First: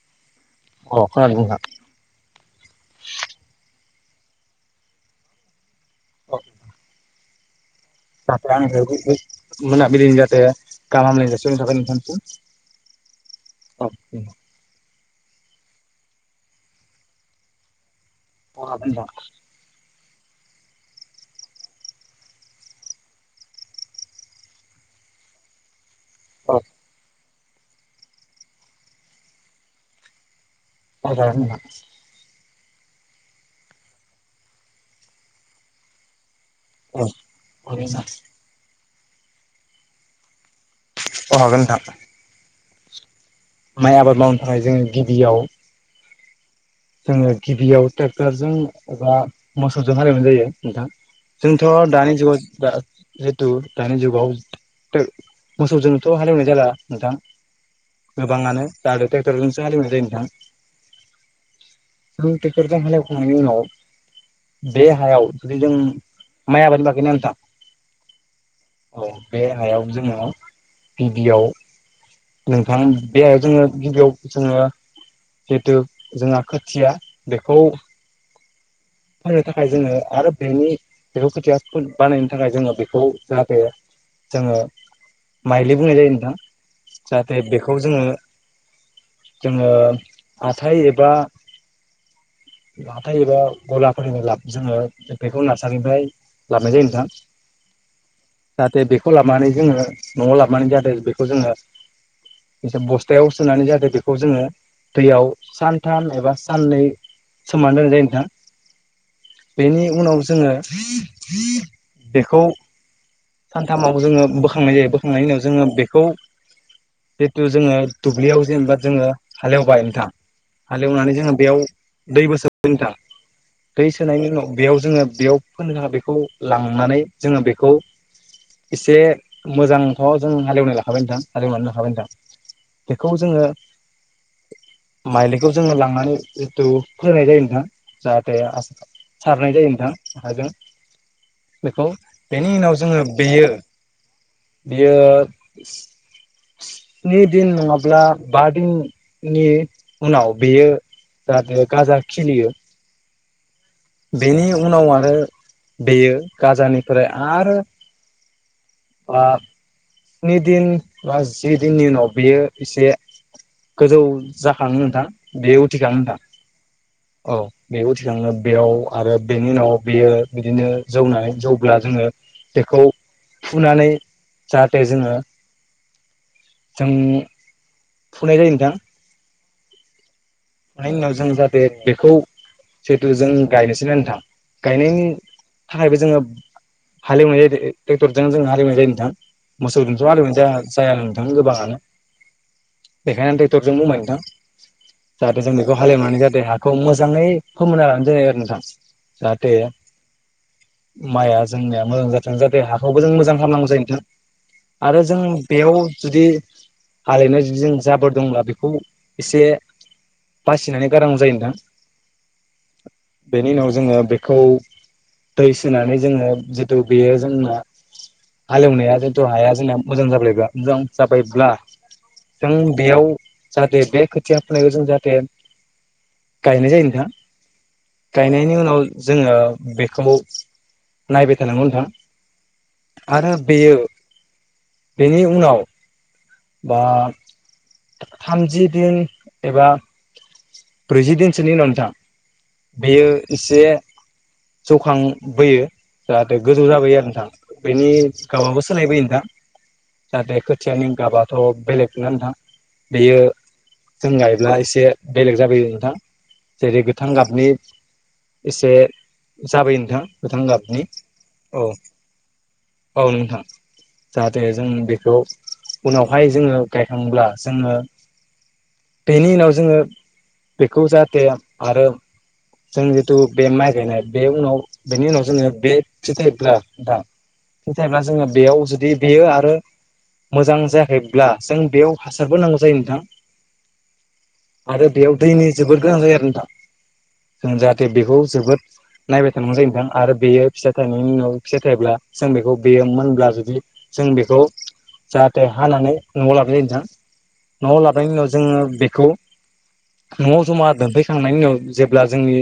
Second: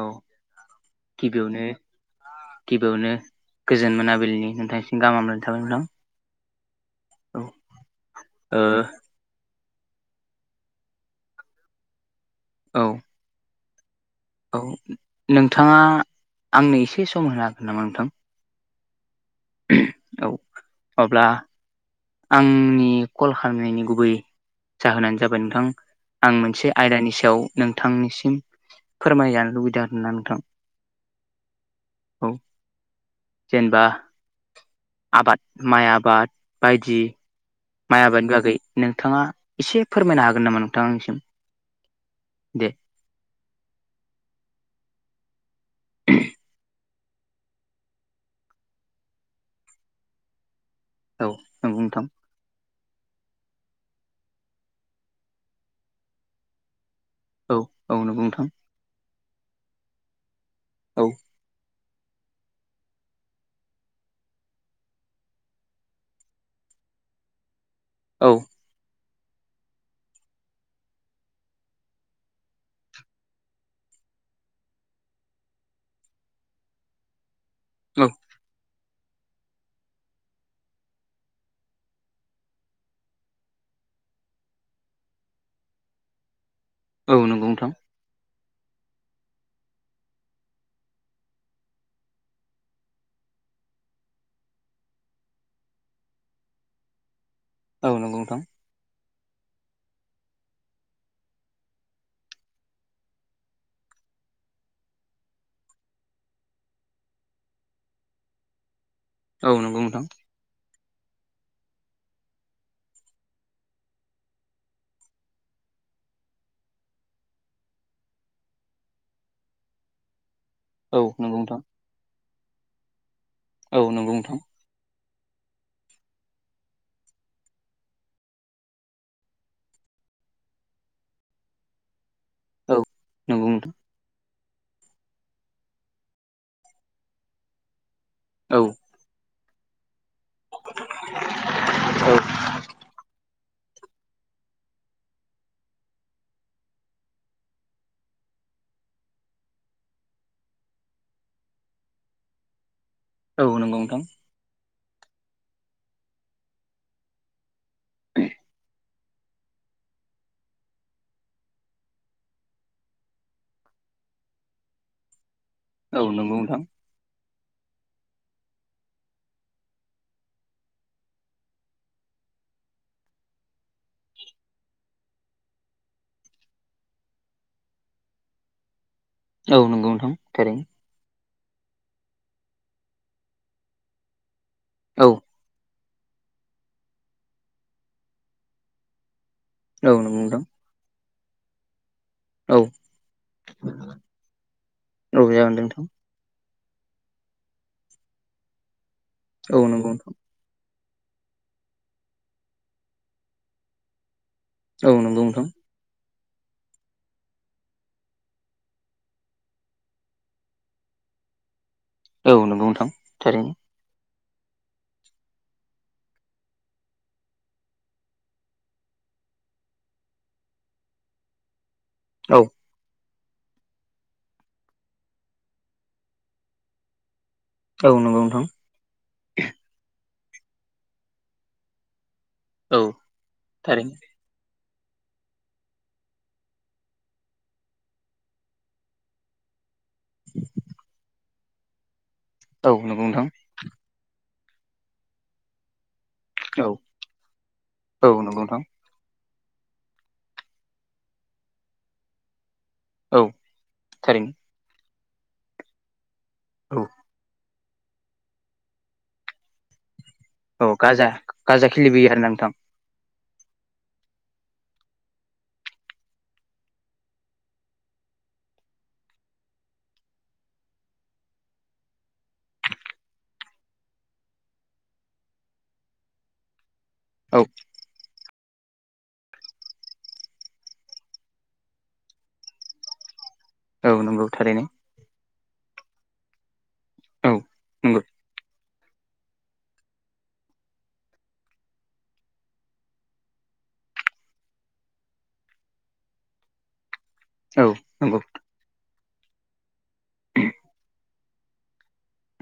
औ अ खोनादों नोंथां गिबियावनो गिबियावनो गोजोन मोनाबलिनि नोंथांसिनि गाहाम हामग्लायनाय थाबाय नोंथां। अ' औ जाहाथे ओ आंजों गोजोन मोनाबिलिनि जाहाथे गाहाम हामग्लायनाय जासिहरबाय नोंथांनिसिम। औ औ औ नोंथाङा आंनो एसे सम होनो हागोन नामा नोंथां? अ हागोन दा। औ माब्ला आंनि कल खालामनायनि गुबै जाहोनानो जाबाय नोंथां। आं औ मोनसे आयदानि सायाव नोंथांनिसिम फोरमायजानो लुबैदो आरा नोंथां। फोरमाय जागोन नोंथां। जेनेबा आबाद माइ आबाद बायदि औ मावजागोन नोंथां औ हागोन माइ नोंथां आबादनि बागै नोंथाङा एसे फोरमायनो हागोन नामा नों अ' हागोन नोंथां। दे माइ आबाद मावनो थाखाय जों गिबियाव [unintelligible] जोङो गिबियाव ट्रेक्टरजों एबा मोसौजों हालेवनाय जायो। नोंथां औ नंगौ जोंथ' नोंथां दानि जुगाव जा जिहेथु दानि जुगाव थो मोसौजोंथ' हालेवनाय जाला। नोंथां औ औ नंगौ नोंथां गोबाङानो दाथ ट्रेक्टरजोंसो हालिवनाय जायो नोंथां। औ जों ट्रेक्टरजों हालेवखांनायनि उनाव बे हायाव जुदि जों माइ आबाद नि बागैना नोंथां? औ औ बे हायाव जोङो गिबियाव नोंथां बे हायाव जोङो गिबियाव जोङो जिहेथु जोंहा खोथिया बेखौ औ फोनो थाखाय जोङो आरो बेनि बेखौ खोथिया फो बानायनो थाखाय जोङो बेखौ जाहाथे जोङो माइलि बुंनाय जायो नोंथां। औ जाहाथे नंगौ नोंथां बेखौ जोङो जोङो हा थाइ एबा [inaudible] हाथाय एबा गलाफोरनो लाब जोङो बेखौ नार्सारिनिफ्राय लाबनाय जायो नोंथां। औ नंगौ नोंथां। खौ लाबोनानै जोङो न'आव लाबोनानै जाहाथे बेखौ जोङो एसे बस्थायाव सोनानै जाहाथे बेखौ जोङो दैयाव सानथाम एबा साननै सोमनानै दोननाय जायो नोंथां। औ नंगौ बेनि नोंथां उनाव जोङो बेखौ सानथामाव जोङो बोखांनाय जायो। बोखांनायनि उनाव जोङो बेखौ जिथु जोङो दुब्लियाव जेनेबा जोङो हालेवबाय नोंथां। औ हालेवनानै जोङो नंगौ बेयाव नोंथां दैबो सोबयो नोंथां। औ दै नंगौ सोनायनि नोंथां उनाव बेयाव जोङो बेयाव फोनो बेखौ लांनानै जोङो बेखौ एसे मोजांथ' जों हालेवना लाखाबाय नोंथां। हालेवनानै होखाबाय नोंथां। औ बेखौ जोङो नंगौ नोंथां माइज्लिखौ जोङो लांनानै जिथु फोनाय जायो नोंथां जाहाथे औ आस्रा सारनाय जायो नोंथां आखायजों बेखौ औ बेनि उनाव जोङो बेयो बियो न्सिदिन नङाब्ला बा दिननि उनाव बेयो जाहाथे गाजा खिलियो औ नंगौ नोंथां बेनि उनाव आरो बेयो गाजानिफ्राय आरो बा स्नि दिन बा जि दिननि उनाव बियो एसे गोजौ जाखांङो नोंथां बेयो उथिखाङो औ नोंथां। नंगौ औ बेखौ थिखांङो बेयाव आरो बेनि उनाव बेयो बिदिनो जौनानै जौब्ला जोङो बेखौ फुनानै जाहाथे जोङो जों फुनाय जायो नोंथां। औ नंगौ नोंथां। थारैनो मानि उनाव जों जाहाथे बेखौ जेथु जों गायनोसै नोंथां गायनायनि औ थाखायबो जोङो हालेवनाय जायो ट्रेक्टरजों जों हालेवनाय जायो नोंथां। मोसौ औ दोंथ' नंगौ हालेवनाय नोंथां जाया जाया नोंथां गोबाङानो औ बेखायनो टेकटर जों बुंबाय नोंथां औ जाहाथे जों जागोन दे बेखौ नोंथां हालेवनानै जाते खौ मोजाङै फोमोनना लानाय जायो आरो नोंथां औ नंगौथ माइया जोंनिया मोजां जाथों जाहाथे हाखौबो जों मोजां खालामनांगौ जायो नोंथां। औ आरो जों नंगौ नोंथां बेयाव जुदि हालेवनायाव जुदि जों जाबोर दंब्ला बेखौ एसे बासिनानै गारनांगौ जायो नोंथां। औ नोंगौ नोंथां थारैनो। खौ दै सोनानै जोङो जिथु बेयो जोंना हालेवनाया जिथु हाया जोंना मोजां जाबायब्ला मोजां जाबायब्ला औ जों बेयाव जाहाथे बे खोथिया फोनायखौ जों जाहाथे गे गायनाय जायो नोंथां। औ नंगौ नोंथां गायनायनि उनाव जोङो बेखौ नायबाय थानांगौ नोंथां। औ आरो बियो थारैनो बेनि उनाव बा थामजि दिन एबा ब्रैजि दिनसोनि उनाव नोंथां। औ नंगौ बेयो नोंथां एसे जौखांबोयो जाहाथे गोजौ औ जाबोयो आरो नोंथां बेनि औ नंगौ गाबाबो नोंथां सोलायबोयो नोंथां। जाहाथे खोथियानि गाबाथ' बेलेग ना नोंथां बेयो औ जों थारैनो गायब्ला एसे बेलेग जाबोयो नोंथां जेरै औ गोथां गाबनि एसे जाबोयो नोंथां। गोथां औ गाबनि गाजा औ गाजा खिलिबोयो आरोना नोंथां औ नों जाहाथे जों बेखौ उनावहाय जोङो गायखांब्ला जोङो बेनि उनाव जोङो बेखौ जाहाथे आरो जों जिथु बे माइ गायनाय बे उनाव बेनि उनाव जोङो बे फिथाइ औ थाइब्ला [unintelligible] जोङो बेयाव जुदि बेयो आरो मोजां जायाखैब्ला जों बेयाव हासारबो नांगौ जायो नोंथां औ नंगौ थारैनो आरो बेयाव दैनि जोबोद गोनां जायो आरो दा औ जों जाहाथे नंगौ बेखौ जोबोद नायबाय थानांगौ जायो नोंथां आरो बेयो फिथाइ थायनायनि उनाव फिथाइ थायोब्ला जों बेखौ बेयो मोनब्ला जुदि जों बेखौ जाहाथे हानानै न'आव लाबोनाय जायो नोंथां औ न'आव लाबोनायनायनि नंगौ उनाव जोङो बेखौ न'आव जमा दोनफै खांनायनि उनाव जेब्ला जोंनि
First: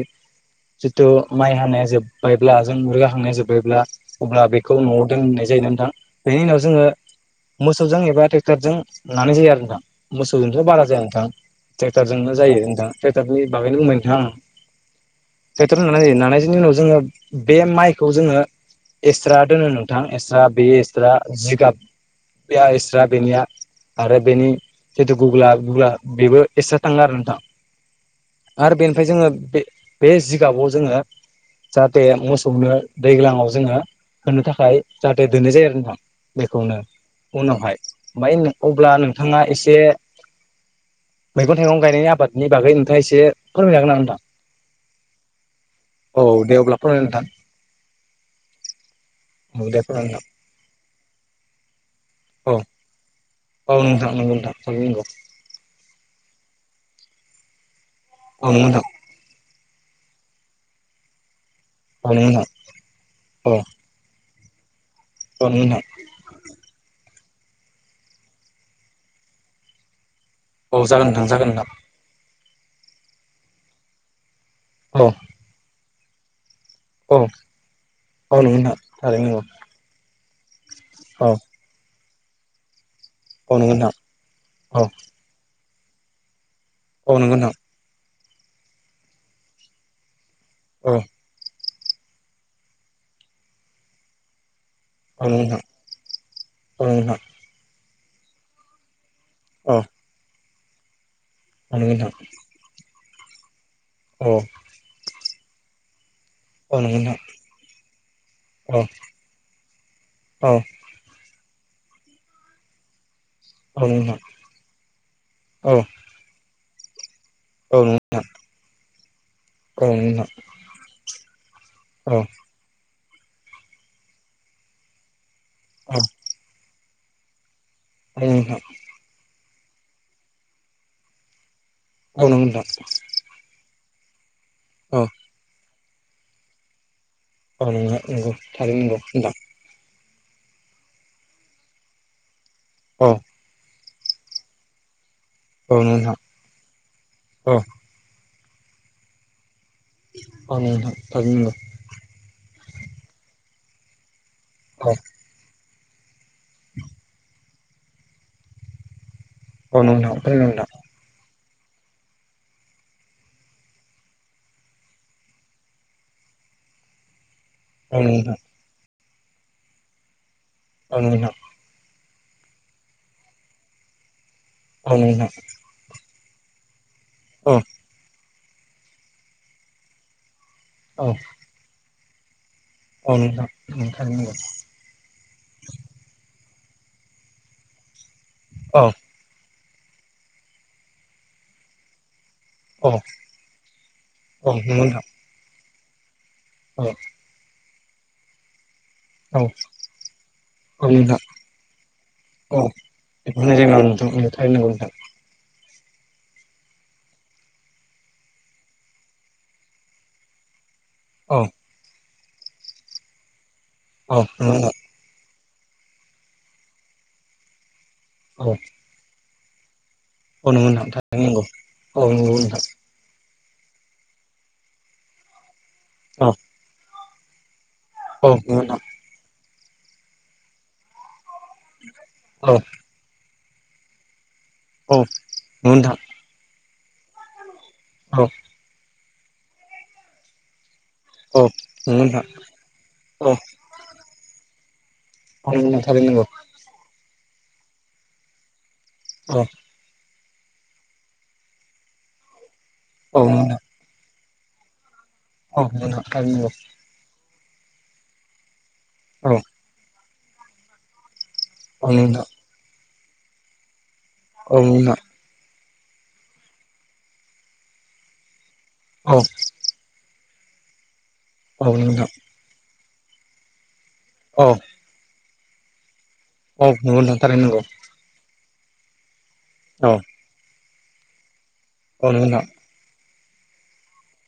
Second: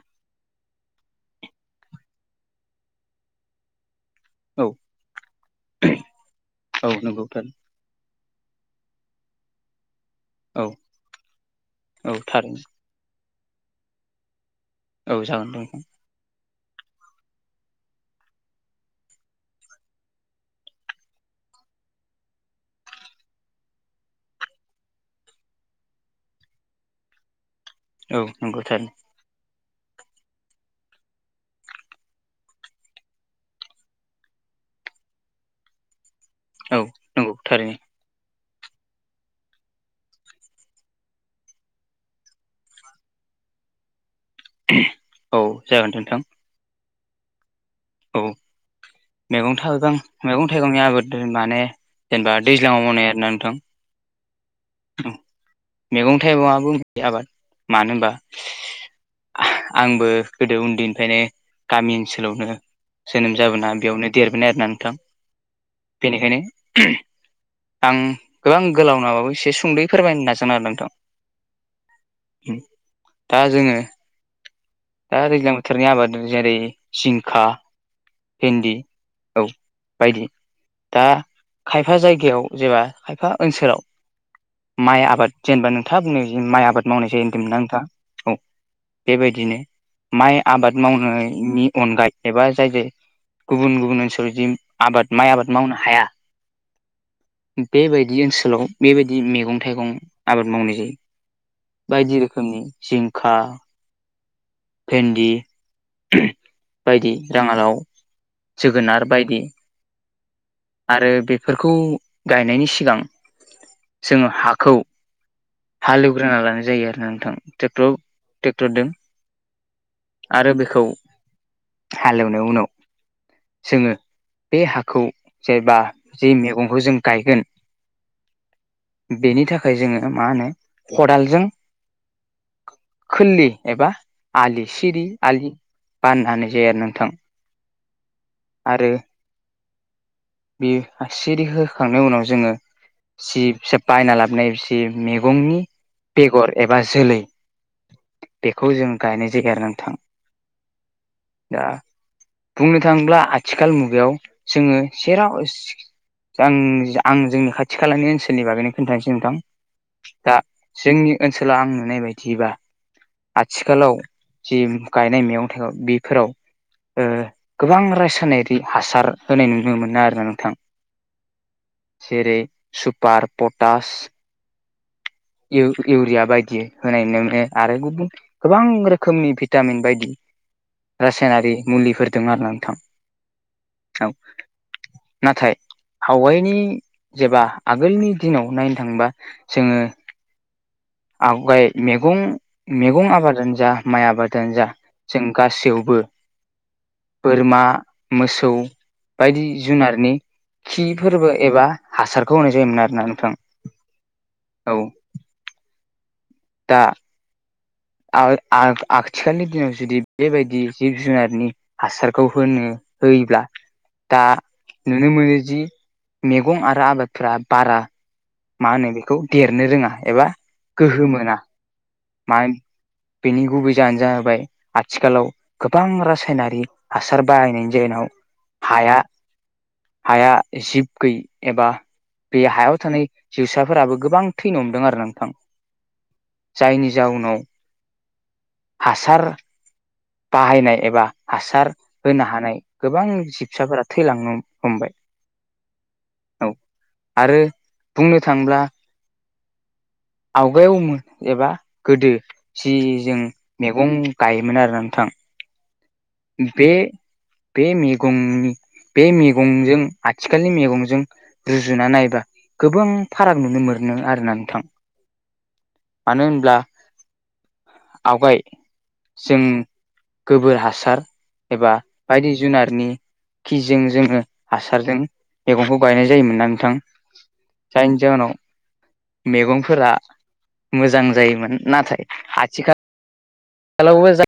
जिथु माइ हानाया जोब्बायब्ला जों [unintelligible] जोब्बायब्ला अब्ला औ बेखौ न'आव दोननाय जायो नोंथां। बेनि उनाव जोङो औ नंगौ थारैनो मोसौजों एबा टेक्टरजों नानाय जायो आरो नोंथां औ मोसौजोंसो बारा जाया नोंथां औ टेक्टरजोंनो जायो थारैनो नोंथां टेक्ट रनि बागैनो बुंबाय नोंथां औ जागोन ‌। दे टेक्टरजों नोंथां नानाय जायो नानाय [unintelligible] उनाव जोङो बे माइखौ जोङो एस्रा दोनो नोंथां एस्रा बे एस्रा जिगाब आ एस्रा बेनिया आरो बेनि जितु गुग्ला गुग्ला बेबो एस्रा थाङो आरो नोंथां। औ नंगौ आरो थारैनो बेनिफ्राय जोङो बे बे जिगाबाव जोङो जाहाथे मोसौनो दैज्लांआव जोङो होनो थाखाय जाहाथे दोननाय जायो आरो नोंथां। औ बेखौनो नंगौ थारैनो उनावहाय ओमफ्राय अब्ला नोंथाङा एसे मैगं थाइगं गायनायनि आबादनि बागै नोंथाङा एसे फोरमायजागोन नामा नोंथां? औ जागोन औ नोंथां। [unintelligible] नोंथां औ मैगं औ दे थागं फोरमाय नोंथां मैगं थाइगंनि आबाद माने जेनेबा औ दैज्लाङाव मावनाय आरो ना नोंथां। औ नोंथां [unintelligible] मैगं थाइगंआबो [unintelligible] आबाद मानो होनबा औ नंगौ आ आंबो गोदो उन्दैनिफ्रायनो गामि नोंथां ओनसोलावनो जोनोम जाबोना बेयावनो देरबोनाय आरोना नोंथां। औ नंगौ नोंथां औ नंगौ नोंथां बेनिखायनो [inaudible] आं गोबां गोलाव नङाबाबो एसे सुंदयै फोरमायनो नाजा औ जागोन नोंथां जागोन नोंथां। दा जोङो [inaudible] नोंथां औ दा औ दैज्लां बोथोरनि आबाद जेरै जिंखा, औ नंगौ नोंथां भिन्दि थारैनो नंगौ औ [inaudible] बायदि दा औ खायफा जायगायाव जेनबा खायफा औ नंगौ नोंथां औ ओनसोलाव नंगौ नोंथां औ नंगौ नोंथां औ नंगौ नोंथां औ नंगौ नोंथां औ नंगौ नोंथां औ नंगौ नोंथां औ माइ आबाद जेनेबा नोंथा [unintelligible] माइ आबाद नंगौ नोंथां मावनाय जायो होनदोंमोन ना नोंथाङा। औ, बेबायदिनो माइ आबाद औ नंगौ नोंथां औ नंगौ नोंथां औ नंगौ नोंथां औ मावनायनि अनगायै एबा जाय जाय गुबुन गुबुन ओनसोल [unintelligible] आबाद माइ आबाद मावनो हाया बेबायदि ओनसोलाव बेबायदि मेगं थाइगं आबाद मावनाय जायो। बायदि रोखोमनि जिंखा [inaudible] भेन्दि [inaudible] बायदि राङालाव जोगोनार बायदि। आरो बेफोरखौ गायनायनि सिगां जोङो हाखौ [inaudible] हालेवग्रोना लानाय जायो आरो नोंथां। टेक्टर टेक्टरदों आरो बेखौ [inaudible] हालेवनाय उनाव जोङो बे हाखौ जेनेबा जे मेगंखौ जों गायगोन औ नोंथां। बेनि जोङो मा होनो खदालजों [inaudible] खोरलि एबा आलि सिरि आलि बानना जाया आरो नोंथां। औ [unintelligible] नंगौ थारै आरो नंगौ [unintelligible] बे आ सिरि होखांनायनि उनाव जोङो औ जि फिसा बायना लाबोनाय जि मेग मेगंनि औ नोंथां बेगर एबा जोलै औ बेखौ जों गायनाय जायोना। अ नोंथां थारैनो नंगौ। बुंनो थाङोब्ला आथिखाल मुगायाव जोङो औ सेराव सि आं आं जोंनि खाथि खालानि ओनसोलनि बागैनो खोनथानोसै नोंथां औ नोंथां दा थारैनो नोंथां जोंनि ओनसोला आं नुनाय बायदिबा आथिखालाव जि गायनाय मैगं थाइगं बेफोराव ओ गोबां औ नोंथां रायसायनायारि हासार होनाय नुनो मोनो आरोना नोंथां। औ नोंथां। जेरै सुपार पटास औ नोंथां इउ इउरिया बायदि होनाय बायदि औ आरो गुबुन गोबां रोखोमनि भिटामिन बायदि औ रासायनारि मुलिफोर दों आरोना। थां औ नोंथां थां थारैनो नंगौ नाथाय हावायनि जेबा आगोलनि दिनाव नायनो औ थांङोबा जोङो आवगाय मैगं औ मैगं आबादानो जा माइ औ आबादानो जा नंगौ नोंथां जों गासैयावबो औ बोरमा मोसौ औ बायदि जुनारनि खि औ नोंथां फोरबो एबा हासारखौ होनाय औ जायोमोन आरोना नोंथां बेफोरनो जोंनाव नोंथां थारैनो नंगौ औ। नोंथां दा। आ आ आथिखालनि दिनाव जुदि बेबायदि जिब औ जुनारनि हासार खौ होनो होयोब्ला दा औ नंगौ नोंथां नुनो मोनो जि मैगं आरो आबादफ्रा बारा औ मा होनो बेखौ देरनो रोङा। एबा औ नंगौ नोंथां गोहो थारैनो मोना नंगौ औ नंगौ मा होन नोंथां बेनि गुबै जाहानो जाहैबाय आथिखालाव गोबां रासायनारि हासार बाहायनायनि जेनाव औ नंगौ नोंथां हाया हाया जिब गैय एबा बे औ हायाव थानाय जिउसाफोराबो गोबां थैनो हमदों औ आरो नोंथां। नंगौ नोंथां जायनि जाउनाव औ। हासार बाहायनाय एबा औ हासार होनो नंगौ नोंथां हानाय गोबां जिबसाफोरा थैलांनो हमबाय नों थारैनो नोंगौ। औ आरो बुंनो थांब्ला औ। आवगायाव एबा गोदो सि जों औ नंगौ नोंथां मैगं गायोमोन आरो ना औ नंगौ नोंथां थारैनो नंगौ बे बे मेगं बे औ नंगौ नोंथां मैगंजों आथिखालनि मेगंजों रुजुना नायबा गोबां फाराग नुनो मोनो नो आरोना औ नोंथां नंगौ मानो होनब्ला आवगाय औ जों गोबोर हासार औ एबा नोंथां बायदि जुनारनि जों जोङो औ हासारजों मैगंखौ गायनाय जायोमोनना औ नोंथां नंगौ थारैनो नंगौ जायनि जाहोनाव मैगंफोरा औ मोजां जायोमोन औ नाथाय नंगौ नोंथां आथिखाल खालावबो जा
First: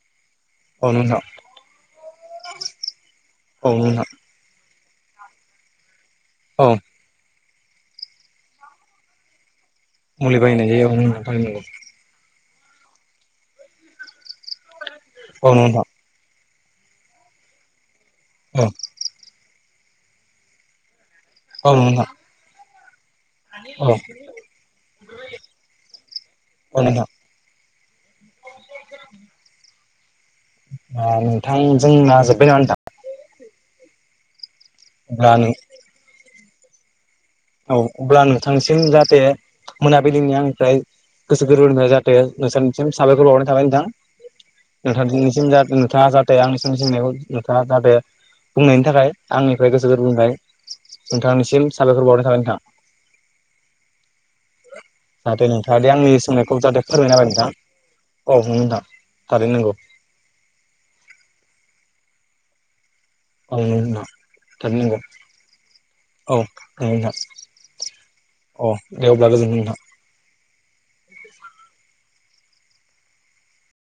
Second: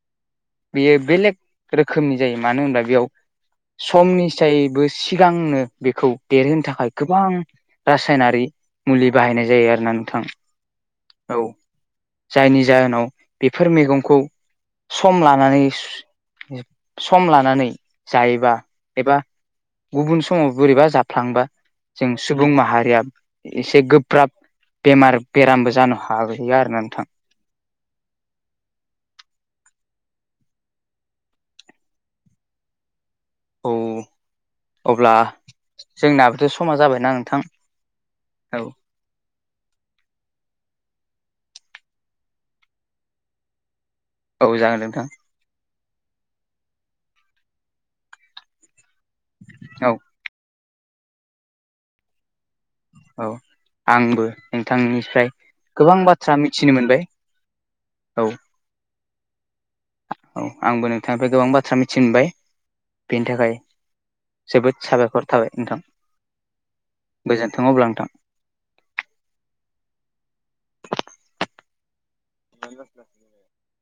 औ बेयो नंगौ नोंथां बेलेग रोखोमनि जायो मानो होनबा बेयाव औ नंगौ नोंथां समनिसा बो सिगांनो बेखौ देरहोनो औ थाखाय गोबां रासायनारि मुलि बाहायनाय जायो आरो। मुलि बाहायनाय जायो [unintelligible] जायनि जाहोनाव बेफोर मैगंखौ सम लानानै नंगौ सम लानानै जायोबा एबा गुबुन समाव बोरैबा जाब थांबा औ नंगौ नोंथां जों सुबुं माहारिया एसे औ गोब्राब बेमार बेरामबो जानो हाहैयो आरो औ ना नंगौ औ नोंथां [inaudible] [inaudible] आ नोंथां जोंना जोब्बाय नामा नोंथां। औ अब्ला जोंनाबोथ' समा जाबायना ओं। औ अब्ला नोंथांनिसिम जाहाथे मोनाबिलिनि आंनिफ्राय गोसो गोरबोनिफ्राय जाहाथे नोंसानिसिम साबायखर बावहरनाय थाबाय औ जागोन नोंथां नोंथां। [unintelligible] थाङा जाहाथे आंनि सोंलु सोंनायखौ नोंथाङा जाहाथे बुंनायनि थाखाय आंनिफाय औ गोसो गोरबोफाय नोंथांनिसिम साबायखर बावनाय थाबाय नोंथां। औ। आंबो नोंथांनिफ्राय जाहाथे नोंथाङा दि गोबां आंनि बाथ्रा सोंनायखौ मिथिनो जाहाथे मोनबाय। फोरमायना होबाय नोंथां औ नोंगौ नोंथां थारैनो नोंगौ। औ आंबो नोंथांनिफाय गोबां बाथ्रा मिथि मोनबाय। बेनि औ थाखाय नंगौ नोंथां थारैनो जोबोद नंगौ साबायखर थाबाय नोंथां। औ [unintelligible] अह गोजोनथों अब्ला नोंथां दे अब्ला गोजोनथों नोंथां। [unintelligible]